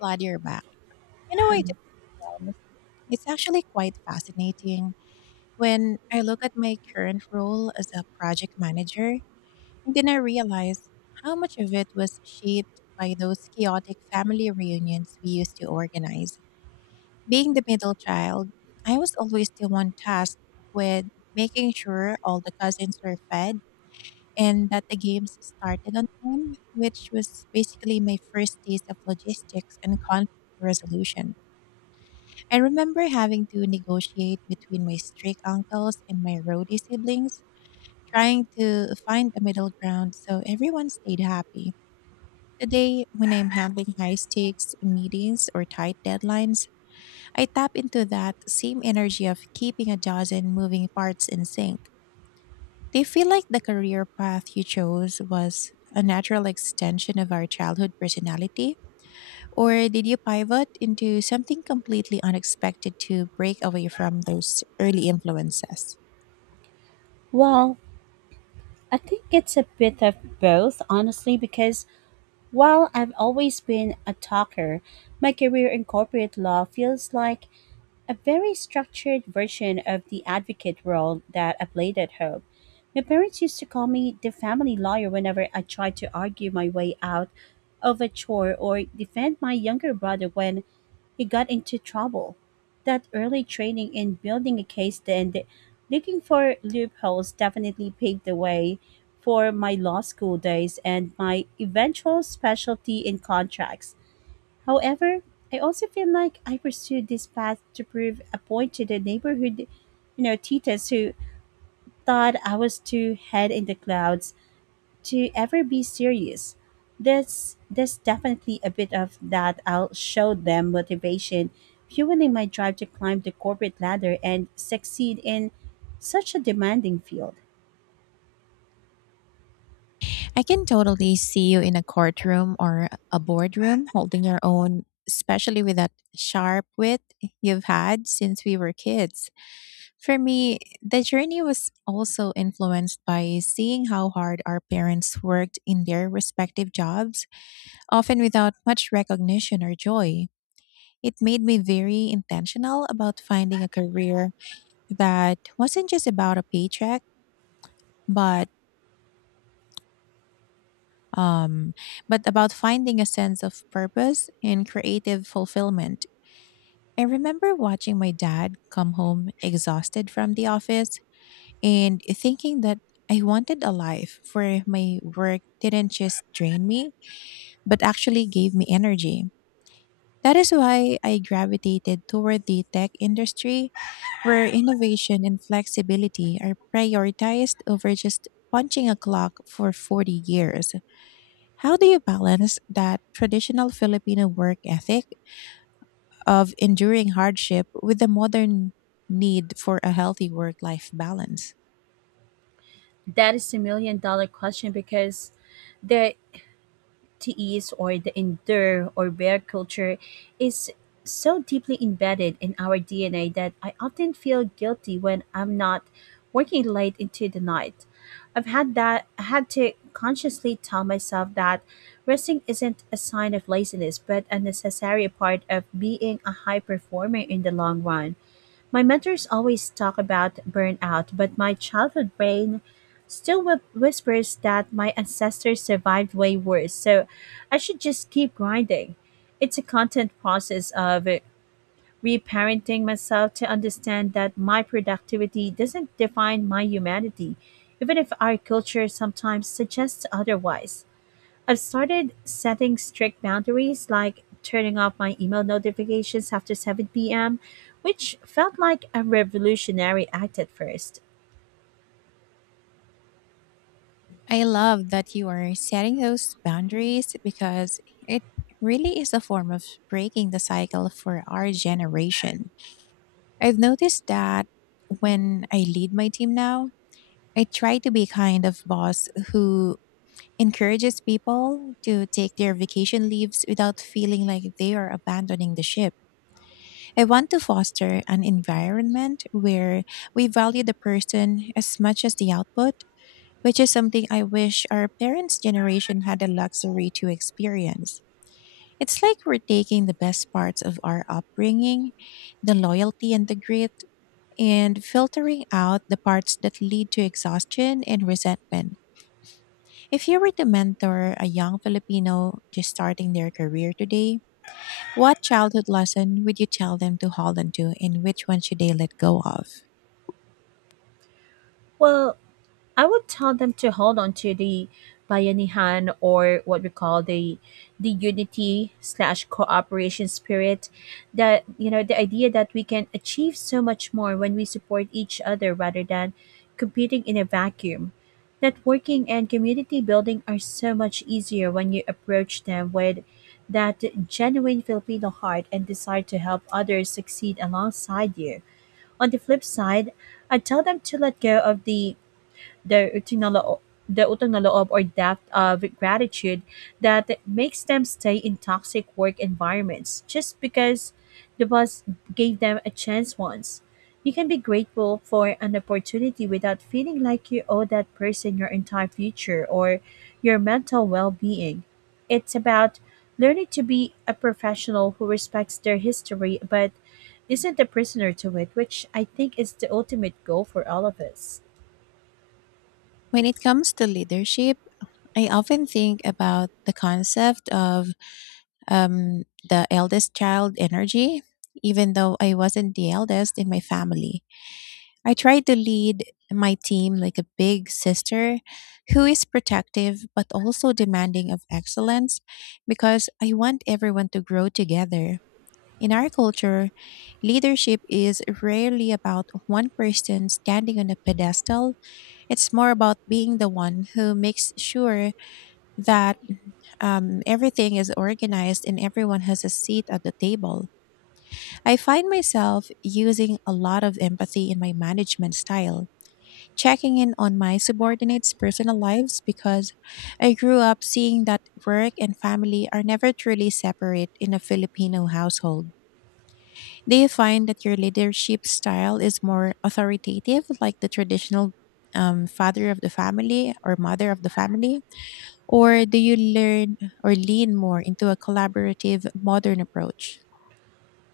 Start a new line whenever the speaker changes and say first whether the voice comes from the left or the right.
left: Glad you're back. You know, I just, it's actually quite fascinating when I look at my current role as a project manager, and then I realize how much of it was shaped by those chaotic family reunions we used to organize. Being the middle child, I was always the one tasked with making sure all the cousins were fed and that the games started on time, which was basically my first taste of logistics and conflict resolution. I remember having to negotiate between my strict uncles and my roadie siblings, trying to find a middle ground so everyone stayed happy. Today, when I'm handling high stakes meetings or tight deadlines, I tap into that same energy of keeping a dozen moving parts in sync. They feel like the career path you chose was a natural extension of our childhood personality, or did you pivot into something completely unexpected to break away from those early influences?
right: Well, I think it's a bit of both, honestly, because while I've always been a talker, my career in corporate law feels like a very structured version of the advocate role that I played at home. My parents used to call me the family lawyer whenever I tried to argue my way out of a chore or defend my younger brother when he got into trouble. That early training in building a case and looking for loopholes definitely paved the way for my law school days and my eventual specialty in contracts. However, I also feel like I pursued this path to prove a point to the neighborhood, titas who thought I was too head in the clouds to ever be serious. There's definitely a bit of that. I'll show them motivation, fueling my drive to climb the corporate ladder and succeed in such a demanding field.
left: I can totally see you in a courtroom or a boardroom holding your own, especially with that sharp wit you've had since we were kids. For me, the journey was also influenced by seeing how hard our parents worked in their respective jobs, often without much recognition or joy. It made me very intentional about finding a career that wasn't just about a paycheck, but um, but about finding a sense of purpose and creative fulfillment. I remember watching my dad come home exhausted from the office and thinking that I wanted a life where my work didn't just drain me, but actually gave me energy. That is why I gravitated toward the tech industry, where innovation and flexibility are prioritized over just punching a clock for 40 years. How do you balance that traditional Filipino work ethic of enduring hardship with the modern need for a healthy work life balance?
right: That is a million dollar question because there teas, or the endure or bear culture, is so deeply embedded in our DNA that I often feel guilty when I'm not working late into the night. I had to consciously tell myself that resting isn't a sign of laziness but a necessary part of being a high performer in the long run. My mentors always talk about burnout, but my childhood brain still whispers that my ancestors survived way worse, so I should just keep grinding. It's a constant process of reparenting myself to understand that my productivity doesn't define my humanity, even if our culture sometimes suggests otherwise. I've started setting strict boundaries, like turning off my email notifications after 7 p.m., which felt like a revolutionary act at first.
left: I love that you are setting those boundaries, because it really is a form of breaking the cycle for our generation. I've noticed that when I lead my team now, I try to be kind of boss who encourages people to take their vacation leaves without feeling like they are abandoning the ship. I want to foster an environment where we value the person as much as the output, which is something I wish our parents' generation had the luxury to experience. It's like we're taking the best parts of our upbringing, the loyalty and the grit, and filtering out the parts that lead to exhaustion and resentment. If you were to mentor a young Filipino just starting their career today, what childhood lesson would you tell them to hold on to, and which one should they let go of?
right: Well, I would tell them to hold on to the bayanihan, or what we call the unity slash cooperation spirit, that the idea that we can achieve so much more when we support each other rather than competing in a vacuum. Networking and community building are so much easier when you approach them with that genuine Filipino heart and desire to help others succeed alongside you. On the flip side, I tell them to let go of their utang na loob, the utang na loob, or depth of gratitude, that makes them stay in toxic work environments just because the boss gave them a chance once. You can be grateful for an opportunity without feeling like you owe that person your entire future or your mental well being. It's about learning to be a professional who respects their history but isn't a prisoner to it, which I think is the ultimate goal for all of us.
left: When it comes to leadership, I often think about the concept of um, the eldest child energy, even though I wasn't the eldest in my family. I try to lead my team like a big sister who is protective but also demanding of excellence, because I want everyone to grow together. In our culture, leadership is rarely about one person standing on a pedestal. It's more about being the one who makes sure that everything is organized and everyone has a seat at the table. I find myself using a lot of empathy in my management style, checking in on my subordinates' personal lives, because I grew up seeing that work and family are never truly separate in a Filipino household. Do you find that your leadership style is more authoritative, like the traditional father of the family or mother of the family? Or do you learn or lean more into a collaborative, modern approach?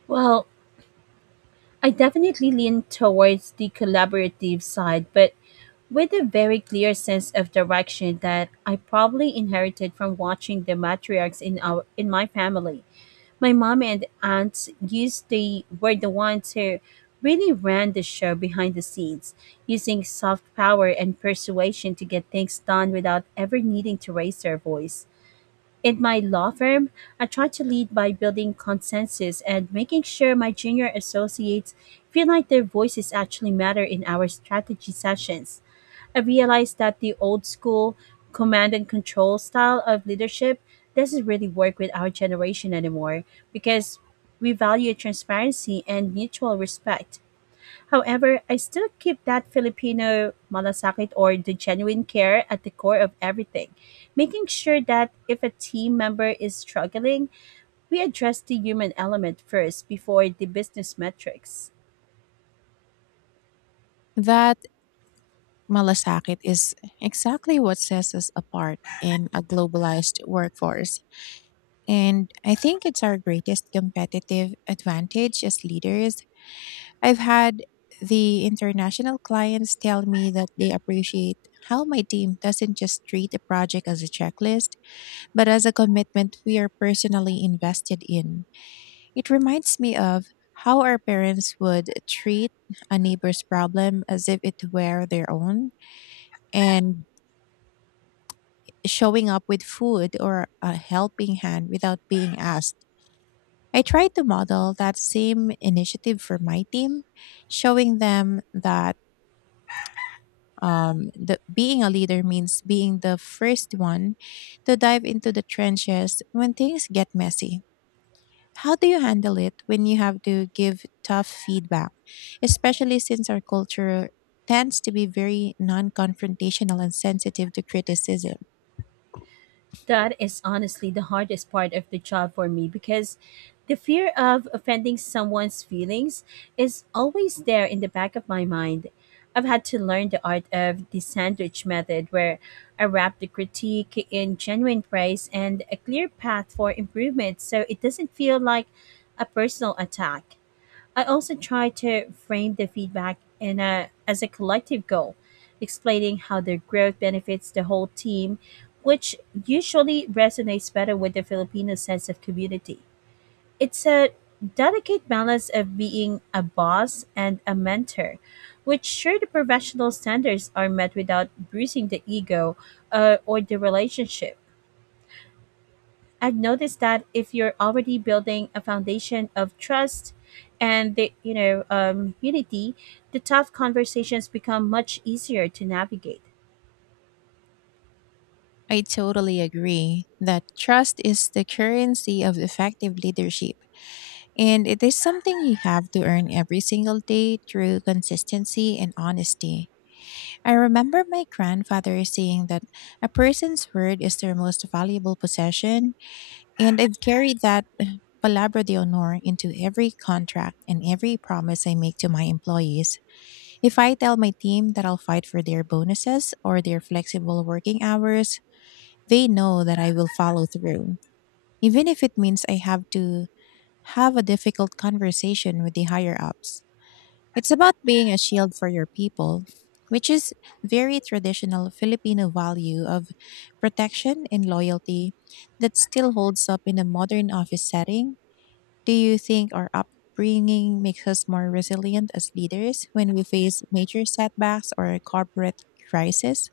right: Well, I definitely lean towards the collaborative side, but with a very clear sense of direction that I probably inherited from watching the matriarchs in my family. My mom and aunts used the were the ones who really ran the show behind the scenes, using soft power and persuasion to get things done without ever needing to raise their voice. In my law firm, I try to lead by building consensus and making sure my junior associates feel like their voices actually matter in our strategy sessions. I realized that the old school command and control style of leadership doesn't really work with our generation anymore, because we value transparency and mutual respect. However, I still keep that Filipino malasakit, or the genuine care, at the core of everything, making sure that if a team member is struggling, we address the human element first before the business metrics.
left: That malasakit is exactly what sets us apart in a globalized workforce. And I think it's our greatest competitive advantage as leaders. I've had the international clients tell me that they appreciate how my team doesn't just treat a project as a checklist, but as a commitment we are personally invested in. It reminds me of how our parents would treat a neighbor's problem as if it were their own, and showing up with food or a helping hand without being asked. I tried to model that same initiative for my team, showing them that being a leader means being the first one to dive into the trenches when things get messy. How do you handle it when you have to give tough feedback, especially since our culture tends to be very non confrontational and sensitive to criticism?
right: That is honestly the hardest part of the job for me because the fear of offending someone's feelings is always there in the back of my mind. I've had to learn the art of the sandwich method, where I wrap the critique in genuine praise and a clear path for improvement so it doesn't feel like a personal attack. I also try to frame the feedback as a collective goal, explaining how their growth benefits the whole team, which usually resonates better with the Filipino sense of community. It's a delicate balance of being a boss and a mentor, which sure the professional standards are met without bruising the ego or the relationship. I've noticed that if you're already building a foundation of trust and the, you know unity, the tough conversations become much easier to navigate.
left: I totally agree that trust is the currency of effective leadership, and it is something you have to earn every single day through consistency and honesty. I remember my grandfather saying that a person's word is their most valuable possession, and I've carried that palabra de honor into every contract and every promise I make to my employees. If I tell my team that I'll fight for their bonuses or their flexible working hours, they know that I will follow through, even if it means I have to have a difficult conversation with the higher ups. It's about being a shield for your people, which is very traditional Filipino value of protection and loyalty that still holds up in a modern office setting. Do you think our upbringing makes us more resilient as leaders when we face major setbacks or corporate crisis?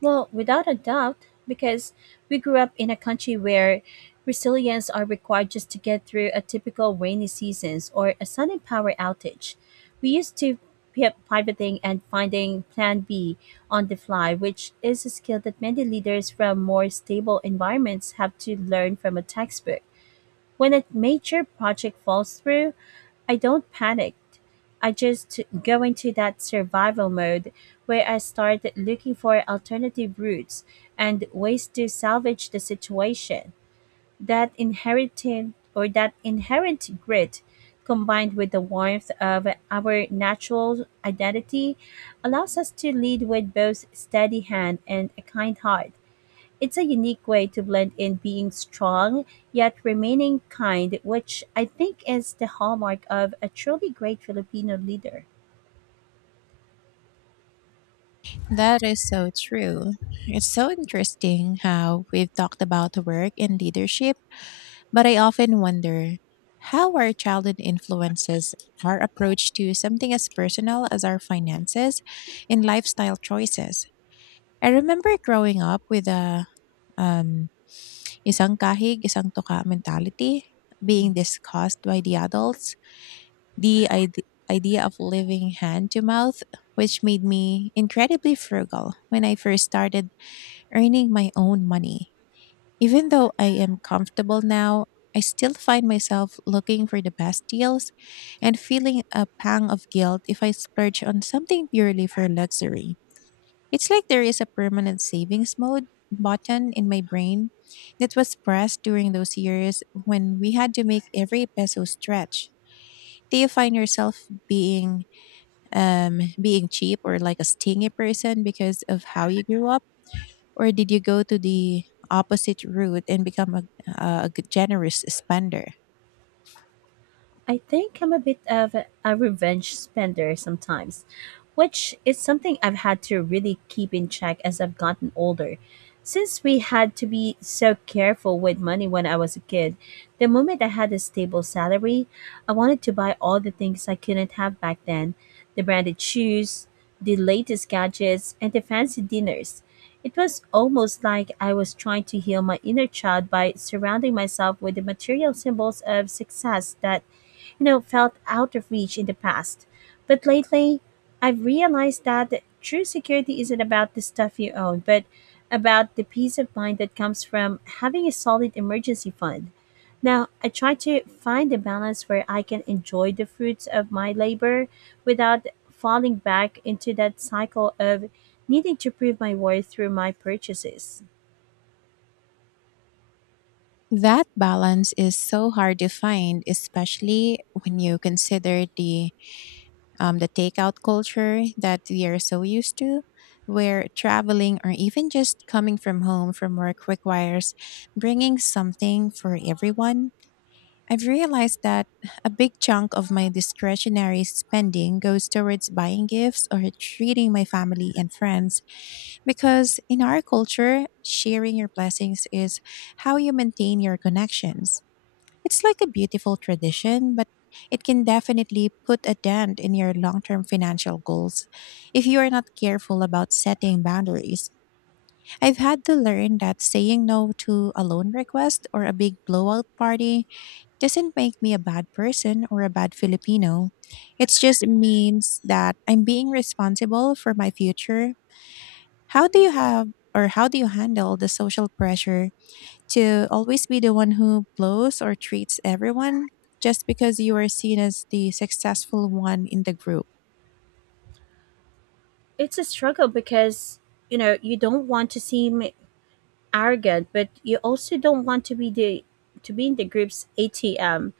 right: Well, without a doubt, because we grew up in a country where resilience are required just to get through a typical rainy seasons or a sudden power outage. We used to pivoting and finding plan B on the fly, which is a skill that many leaders from more stable environments have to learn from a textbook. When a major project falls through, I don't panic. I just go into that survival mode, where I start looking for alternative routes and ways to salvage the situation. That inherited, or that inherent grit, combined with the warmth of our natural identity, allows us to lead with both steady hand and a kind heart. It's a unique way to blend in being strong yet remaining kind, which I think is the hallmark of a truly great Filipino leader.
left: That is so true. It's so interesting how we've talked about work and leadership, but I often wonder how our childhood influences our approach to something as personal as our finances and lifestyle choices. I remember growing up with a um, isang kahig, isang toka mentality being discussed by the adults. The idea of living hand to mouth, which made me incredibly frugal when I first started earning my own money. Even though I am comfortable now, I still find myself looking for the best deals and feeling a pang of guilt if I splurge on something purely for luxury. It's like there is a permanent savings mode button in my brain that was pressed during those years when we had to make every peso stretch. Do you find yourself being cheap or like a stingy person because of how you grew up? Or did you go to the opposite route and become a generous spender?
right: I think I'm a bit of a revenge spender sometimes, which is something I've had to really keep in check as I've gotten older. Since we had to be so careful with money when I was a kid, the moment I had a stable salary, I wanted to buy all the things I couldn't have back then: the branded shoes, the latest gadgets, and the fancy dinners. It was almost like I was trying to heal my inner child by surrounding myself with the material symbols of success that, felt out of reach in the past. But lately, I've realized that true security isn't about the stuff you own, but about the peace of mind that comes from having a solid emergency fund. Now, I try to find a balance where I can enjoy the fruits of my labor without falling back into that cycle of needing to prove my worth through my purchases.
left: That balance is so hard to find, especially when you consider the takeout culture that we are so used to, where traveling or even just coming from home from work requires bringing something for everyone. I've realized that a big chunk of my discretionary spending goes towards buying gifts or treating my family and friends, because in our culture, sharing your blessings is how you maintain your connections. It's like a beautiful tradition, but it can definitely put a dent in your long term financial goals if you are not careful about setting boundaries. I've had to learn that saying no to a loan request or a big blowout party doesn't make me a bad person or a bad Filipino. It just means that I'm being responsible for my future. How do you have or how do you handle the social pressure to always be the one who blows or treats everyone just because you are seen as the successful one in the group?
right: It's a struggle because, you don't want to seem arrogant, but you also don't want to be in the group's ATM.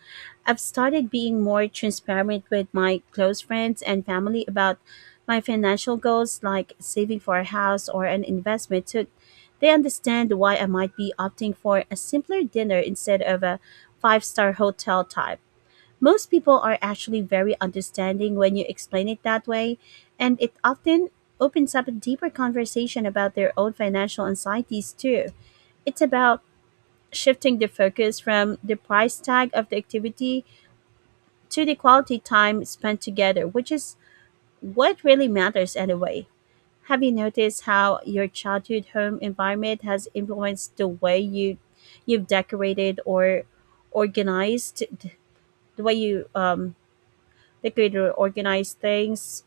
right: I've started being more transparent with my close friends and family about my financial goals, like saving for a house or an investment, so they understand why I might be opting for a simpler dinner instead of a five-star hotel type. Most people are actually very understanding when you explain it that way, and it often opens up a deeper conversation about their own financial anxieties, too. It's about shifting the focus from the price tag of the activity to the quality time spent together, which is what really matters anyway. Have you noticed how your childhood home environment has influenced the way you've decorated or organized, the way you decorate or organize things?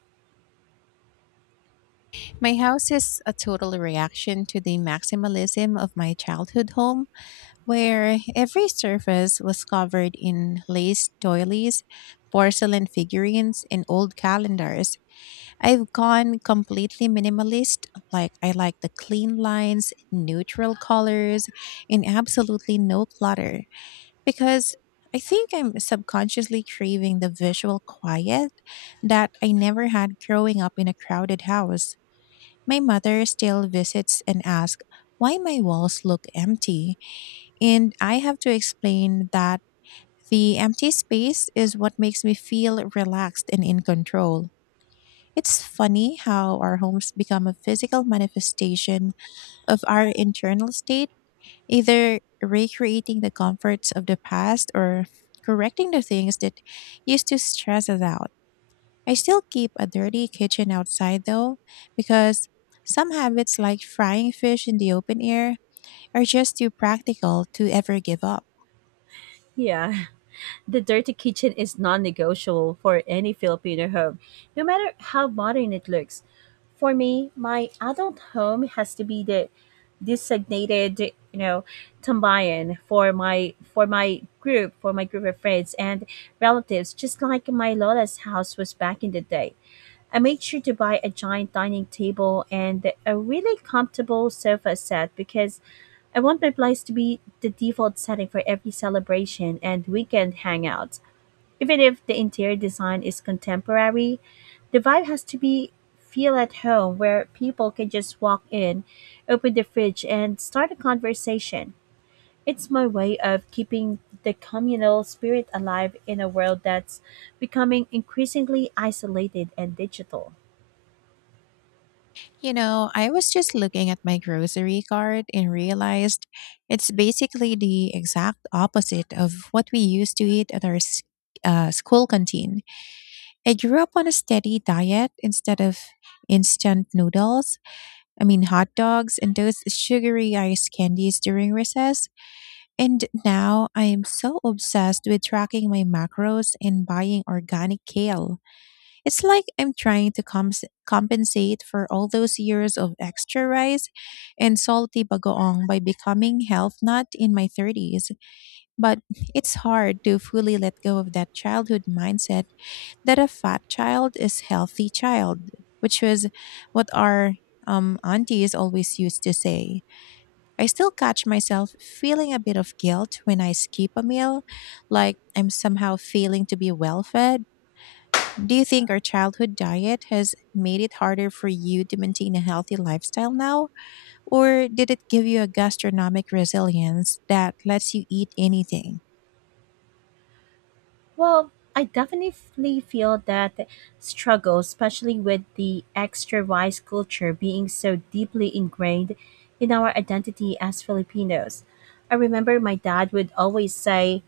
left: My house is a total reaction to the maximalism of my childhood home, where every surface was covered in lace doilies, porcelain figurines, and old calendars. I've gone completely minimalist. Like, I like the clean lines, neutral colors, and absolutely no clutter, because I think I'm subconsciously craving the visual quiet that I never had growing up in a crowded house. My mother still visits and asks why my walls look empty, and I have to explain that the empty space is what makes me feel relaxed and in control. It's funny how our homes become a physical manifestation of our internal state, either recreating the comforts of the past or correcting the things that used to stress us out. I still keep a dirty kitchen outside though, because some habits like frying fish in the open air are just too practical to ever give up.
right: Yeah. The dirty kitchen is non negotiable for any Filipino home, no matter how modern it looks. For me, my adult home has to be the designated, you know, tambayan for my group of friends and relatives, just like my Lola's house was back in the day. I made sure to buy a giant dining table and a really comfortable sofa set because I want my place to be the default setting for every celebration and weekend hangout. Even if the interior design is contemporary, the vibe has to be feel at home, where people can just walk in, open the fridge, and start a conversation. It's my way of keeping the communal spirit alive in a world that's becoming increasingly isolated and digital.
left: You know, I was just looking at my grocery cart and realized it's basically the exact opposite of what we used to eat at our school canteen. I grew up on a steady diet instead of instant noodles, I mean, hot dogs and those sugary ice candies during recess. And now I am so obsessed with tracking my macros and buying organic kale. It's like I'm trying to compensate for all those years of extra rice and salty bagoong by becoming health nut in my 30s. But it's hard to fully let go of that childhood mindset that a fat child is healthy child, which was what our aunties always used to say. I still catch myself feeling a bit of guilt when I skip a meal, like I'm somehow failing to be well fed. Do you think our childhood diet has made it harder for you to maintain a healthy lifestyle now? Or did it give you a gastronomic resilience that lets you eat anything?
right: Well, I definitely feel that struggle, especially with the extra rice culture being so deeply ingrained in our identity as Filipinos. I remember my dad would always say,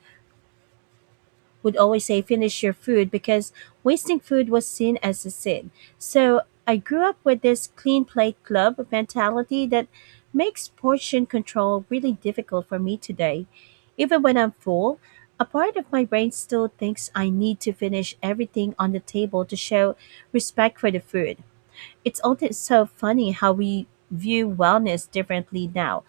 right: would always say finish your food, because wasting food was seen as a sin. So I grew up with this clean plate club mentality that makes portion control really difficult for me today. Even when I'm full, a part of my brain still thinks I need to finish everything on the table to show respect for the food. It's also so funny how we view wellness differently now.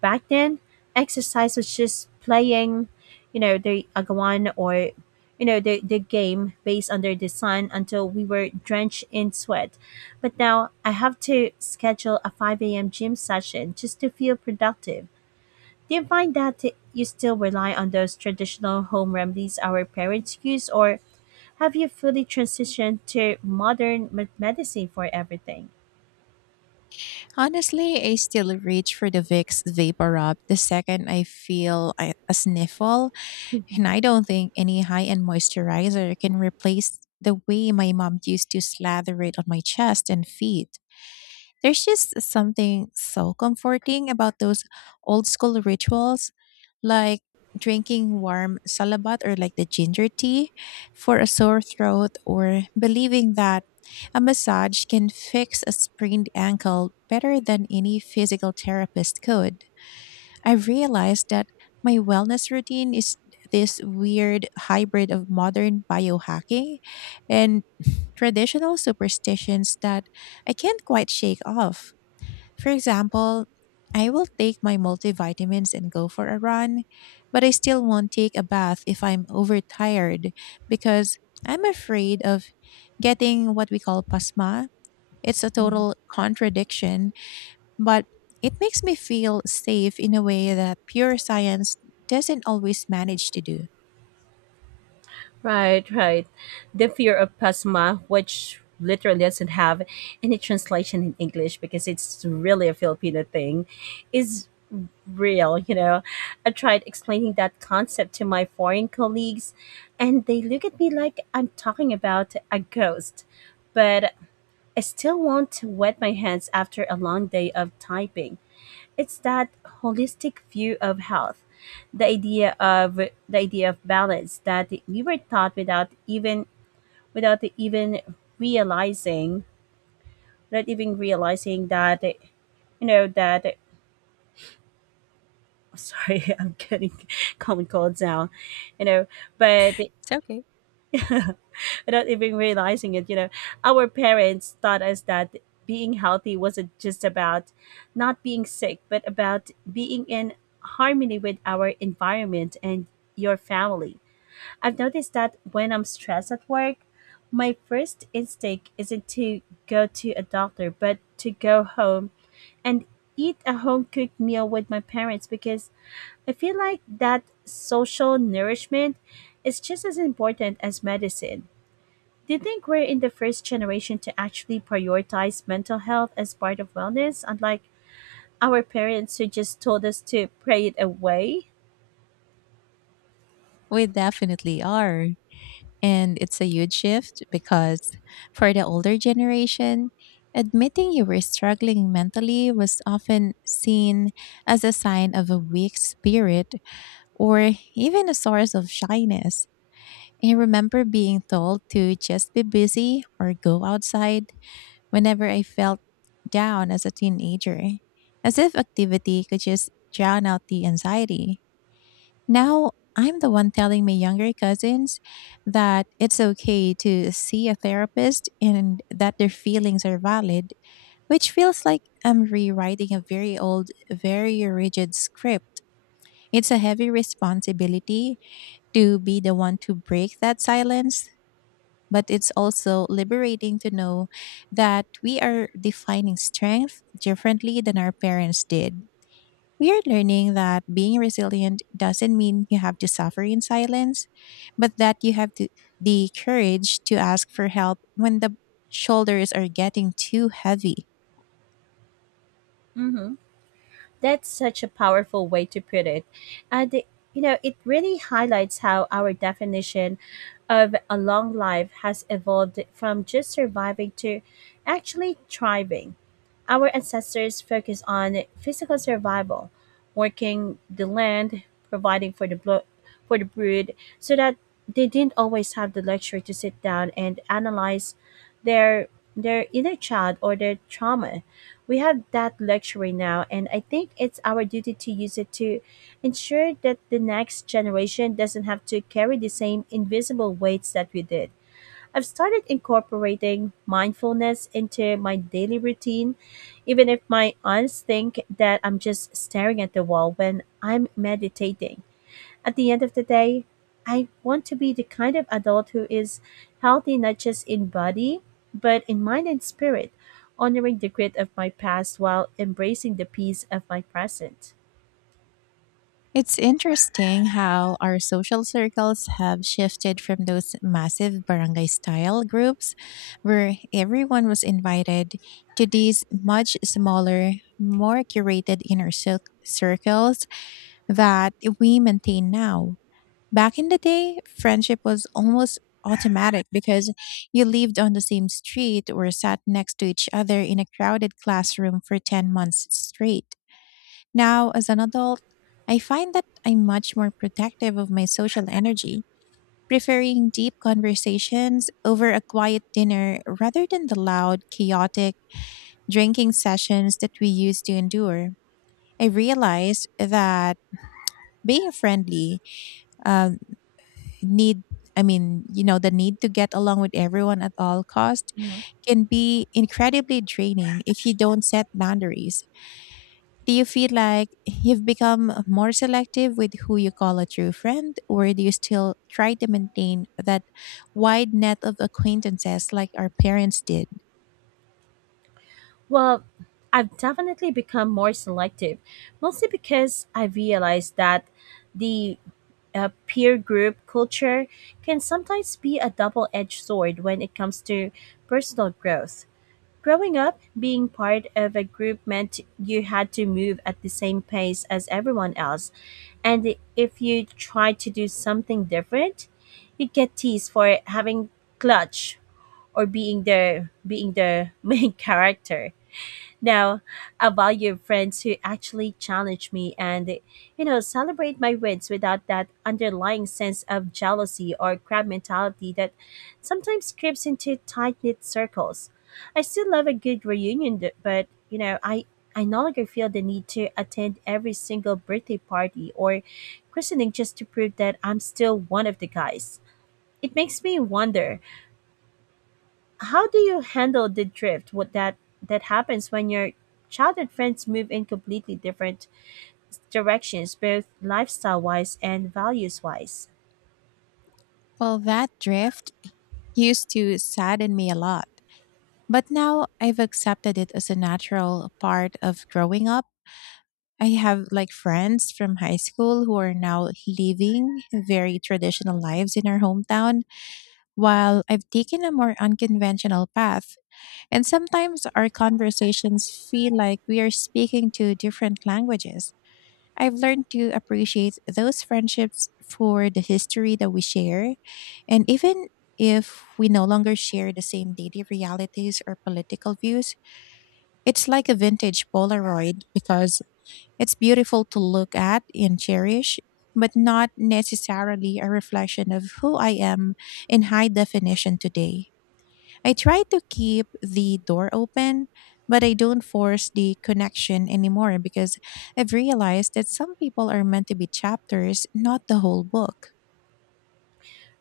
right: Back then, exercise was just playing, the agawan, or the game based under the sun, until we were drenched in sweat. But now I have to schedule a 5 a.m. gym session just to feel productive. Do you find that you still rely on those traditional home remedies our parents use, or have you fully transitioned to modern medicine for everything?
left: Honestly, I still reach for the Vicks Vapor Rub the second I feel a sniffle, and I don't think any high end moisturizer can replace the way my mom used to slather it on my chest and feet. There's just something so comforting about those old school rituals, like drinking warm salabat or like the ginger tea for a sore throat, or believing that a massage can fix a sprained ankle better than any physical therapist could. I realized that my wellness routine is this weird hybrid of modern biohacking and traditional superstitions that I can't quite shake off. For example, I will take my multivitamins and go for a run, but I still won't take a bath if I'm overtired because I'm afraid of getting what we call pasma. It's a total contradiction, but it makes me feel safe in a way that pure science doesn't always manage to do.
right: Right, right. The fear of pasma, which literally doesn't have any translation in English because it's really a Filipino thing, is real, you know. I tried explaining that concept to my foreign colleagues and they look at me like I'm talking about a ghost. But I still want to wet my hands after a long day of typing. It's that holistic view of health, the idea of balance that we were taught without even realizing, not even realizing that you know that sorry, I'm getting common cold now, you know, but
left: It's okay.
right: without even realizing it. Our parents taught us that being healthy wasn't just about not being sick, but about being in harmony with our environment and your family. I've noticed that when I'm stressed at work, my first instinct isn't to go to a doctor, but to go home and eat a home cooked meal with my parents because I feel like that social nourishment is just as important as medicine. Do you think we're in the first generation to actually prioritize mental health as part of wellness, unlike our parents who just told us to pray it away?
left: We definitely are. And it's a huge shift because for the older generation, admitting you were struggling mentally was often seen as a sign of a weak spirit or even a source of shyness. I remember being told to just be busy or go outside whenever I felt down as a teenager, as if activity could just drown out the anxiety. Now I'm the one telling my younger cousins that it's okay to see a therapist and that their feelings are valid, which feels like I'm rewriting a very old, very rigid script. It's a heavy responsibility to be the one to break that silence, but it's also liberating to know that we are defining strength differently than our parents did. We are learning that being resilient doesn't mean you have to suffer in silence, but that you have to, the courage to ask for help when the shoulders are getting too heavy.
right: Hmm. That's such a powerful way to put it. And it really highlights how our definition of a long life has evolved from just surviving to actually thriving. Our ancestors focused on physical survival, working the land, providing for the for the brood, so that they didn't always have the luxury to sit down and analyze their their inner child or their trauma. We have that luxury now, and I think it's our duty to use it to ensure that the next generation doesn't have to carry the same invisible weights that we did. I've started incorporating mindfulness into my daily routine, even if my aunts think that I'm just staring at the wall when I'm meditating. At the end of the day, I want to be the kind of adult who is healthy not just in body, but in mind and spirit, honoring the grit of my past while embracing the peace of my present.
left: It's interesting how our social circles have shifted from those massive barangay style groups where everyone was invited to these much smaller, more curated circles that we maintain now. Back in the day, friendship was almost automatic because you lived on the same street or sat next to each other in a crowded classroom for 10 months straight. Now, as an adult, I find that I'm much more protective of my social energy, preferring deep conversations over a quiet dinner rather than the loud, chaotic drinking sessions that we used to endure. I realized that being friendly, um, need I mean you know, the need to get along with everyone at all cost
right: Mhm.
left: can be incredibly draining if you don't set boundaries. Do you feel like you've become more selective with who you call a true friend, or do you still try to maintain that wide net of acquaintances like our parents did?
right: Well, I've definitely become more selective, mostly because I realized that the peer group culture can sometimes be a double edged sword when it comes to personal growth. Growing up, being part of a group meant you had to move at the same pace as everyone else. And if you tried to do something different, you'd get teased for having clutch or being the main character. Now, I value friends who actually challenge me and, you know, celebrate my wins without that underlying sense of jealousy or crab mentality that sometimes creeps into tight knit circles. I still love a good reunion, but, you know, I no longer feel the need to attend every single birthday party or christening just to prove that I'm still one of the guys. It makes me wonder, how do you handle the drift? What that that happens when your childhood friends move in completely different directions, both lifestyle wise and values wise?
left: Well, that drift used to sadden me a lot. But now I've accepted it as a natural part of growing up. I have like friends from high school who are now living very traditional lives in our hometown, while I've taken a more unconventional path. And sometimes our conversations feel like we are speaking two different languages. I've learned to appreciate those friendships for the history that we share. And even if we no longer share the same daily realities or political views, it's like a vintage Polaroid because it's beautiful to look at and cherish, but not necessarily a reflection of who I am in high definition today. I try to keep the door open, but I don't force the connection anymore because I've realized that some people are meant to be chapters, not the whole book.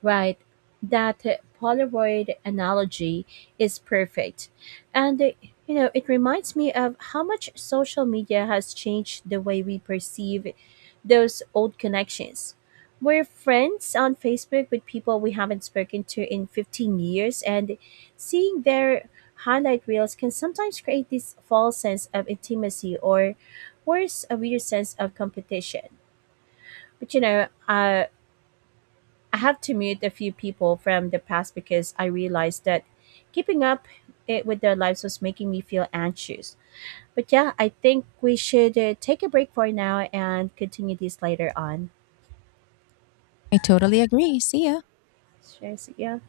right: Right. That Polaroid analogy is perfect. And, you know, it reminds me of how much social media has changed the way we perceive those old connections. We're friends on Facebook with people we haven't spoken to in 15 years, and seeing their highlight reels can sometimes create this false sense of intimacy or worse, a weird sense of competition. But, you know, I have to mute a few people from the past because I realized that keeping up it with their lives was making me feel anxious. But yeah, I think we should take a break for now and continue this later on.
left: I totally agree. See ya.
right: Sure, so yeah.